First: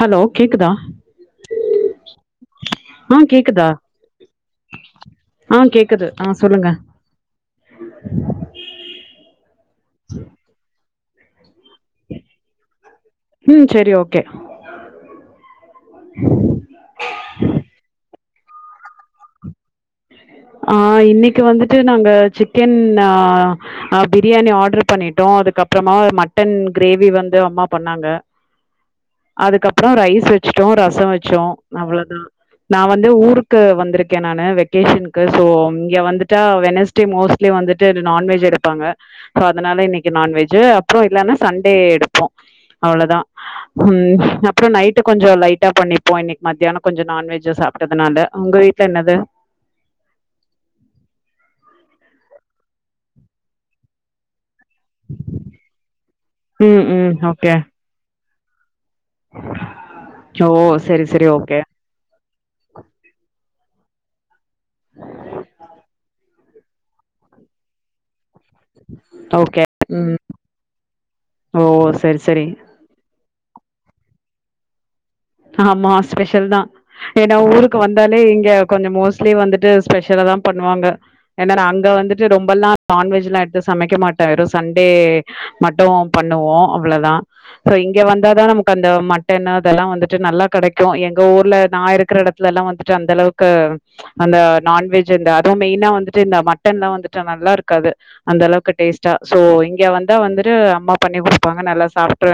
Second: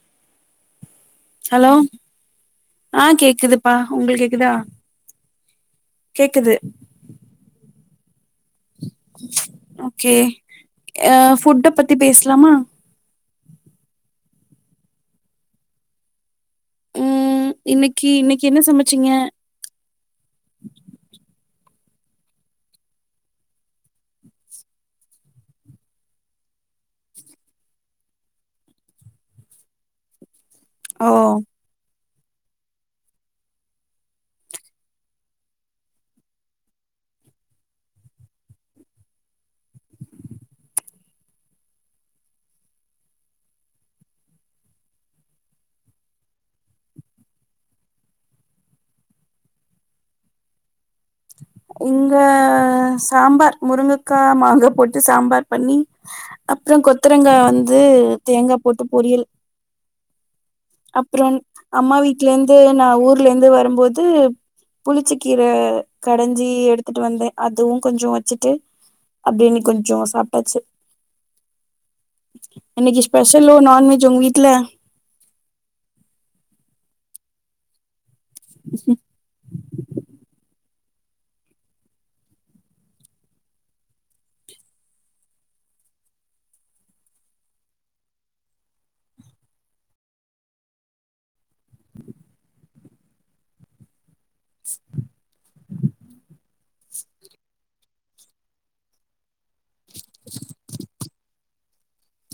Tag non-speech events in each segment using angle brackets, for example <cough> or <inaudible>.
hello கேக்குதா hello ஆ கேக்குது பா உங்களுக்கு கேக்குதா ஆ கேக்குது ஆ சொல்லுங்க ஓகே அ ஃபுட்ட பத்தி பேசலாமா ம் செரி ஓகே இன்னிக்கி இன்னிக்கி என்ன சமச்சீங்க ஆ இன்னிக்கு வந்துட்டு நாங்க சிக்கன் ஆ ஆ பிரியாணி ஆர்டர் பண்ணிட்டோ அதுக்கப்பறமா மட்டன் கிரேவி வந்து அம்மா பண்ணாங்க <unintelligible> அதுக்கப்பற ரைஸ் வச் ச்சுட்டோ ஓ ரசம் வச்சோ அவ்ளோதா நா வந்து ஊருக்கா வந்திருகே நானு வெக் வெகேஷனுக்கு சோ இங்க வந்துட்டா வெனஸ்டே மோஸ்லி வந்துட்டு நான்வெஜ் எடுப்பாங்க சோ அதனால இன்னிக்கு நான்வெஜ் அப்புற இல்லன்னா சண்டே எடுப்போ அவ்ளோதா ம் அப்பற நைட்டு கொஞ்சோ லைட்டா பண்ணிப்போ இன்னிக்கு மதியான கொஞ்சோ நான்வெஜ்ஜா சாப்டதுனால உங்க வீட் என்னது உங்க சாம்பார் முருங்கக்கா மாங்கா போட் சாம்பார் பண்ணி அப்பற ம் ம் கொத்தரங்கா ஓகே வந்து தேங்கா கூட்டு பொரியல் ஓ சரி சரி அப்புறம் ஓகே அம்மா வீட் ட்ல இருந்து நான் ஊர்ல இருந்து வரும்போது புளிச்ச கீர கடஞ்சி எடுத்துட்டு வந்தேன் அதுவும் கொஞ்சோ ச்சுட்டு அப்பிடின்னு ஓகே கொஞ்சம் ம் சாப்ட்டாச்சு ஓ சரி சரி இன்னிக்கு ஸ்பெஷலோ நான்வெஜ் உங்க வீட்ல ஆமா ஸ்பெஷல் தா ஏன்னா ஊருக்கு வந்தாலே இங்க கொஞ்சம் மோஸ்ட்லி வந்துட்டு ஸ்பெஷலா தான் பண்ணுவாங்க ஏன்னா அங்க வந்துட்டு ரொம்பெல்லாம் நான்வெஜ் எல்லாம் எடுத்து சமைக்க மாட்டே வெறும் சண்டே மட்டு பண்ணுவோம் அவ்ளோ தான் சோ இங்க வந்தாதான் நமக்கு அந்த மட்டன்னு அதெல்லாம் வந் நல்லா கெடைக்கு எங்க ஊர்ல நா இருக்கற எடத்துல எல்லா வந்துட்டு அந்த அளவுக்கு அந்த நான்வெஜ் அது மெய்னா வந்துட்டு இந்த மட்டன்லா வந்துட்டு நல்லாருக்காது அந்த அளவுக்கு டேஸ்ட் ச்சா சோ இங்க வந்தா வந்துட்டு அம்மா பண்ணி குடுப்பாங்க நல்லா சாப்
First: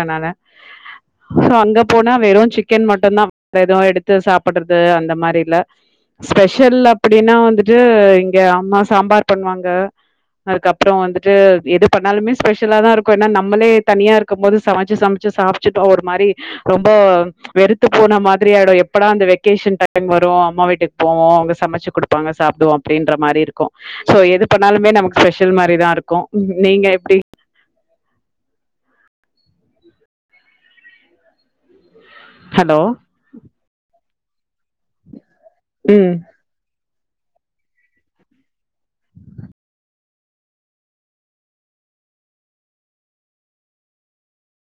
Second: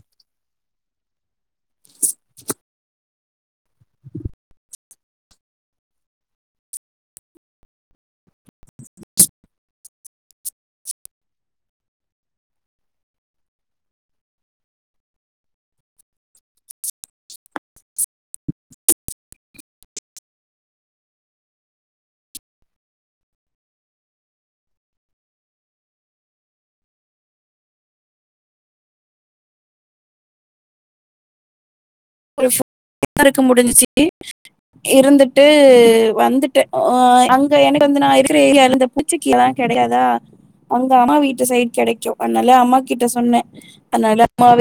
சோ அங்க போனா வெறும் சிக் சிக்கன் மட்டும் தான் வெறோ எடுத்து சாப்பிடுறது அந்த மாரி இல்ல ஸ்பெஷல் அப்பிடின்னா வந்துட்டு இங்க அம்மா சாம்பார் பண்ணுவாங்க அதுக்கப்புறம் வந்துட்டு எது பண்ணாலுமே ஸ்பெஷலா தான் இருக்கும் என்ன நம்மளே தனியா இருக்கும் போது சமைச்சு சமைச்சு சாப் ச்சுட்டோ ஒரு மாரி ரொம்ப வெறுத்து போன மாதிரி ஆயிடும் எப்படா அந்த வெக்கேஷன் டைம் வரும் அம்மா வீட்டுக்கு போவோம் அவுங்க சமைச்சு குடுப் ப்பாங்க சாப்பிடுவோம் அப்பிடின்ற மாரி இருக்கோ சோ எது பண்ணாலுமே நமக்கு ஸ்பெஷல் மாரிதான் இருக்கும் நீங்க எப்டி ஒரு ஹலோ இருக்க முடிஞ்சிச்சு இருந்துட்டு ம் வந்துட்ட அ அங்க எனக்கு வந்து நான் இருக்கிற ஏரிய இந்த புளிச்ச கீரல்லாம் கெடையாதா அவுங்க அம்மா வீட்டு சைடு கெடைக்கும் அதனால அம்மா கிட்ட சொன்னே அதனால அம்மாவே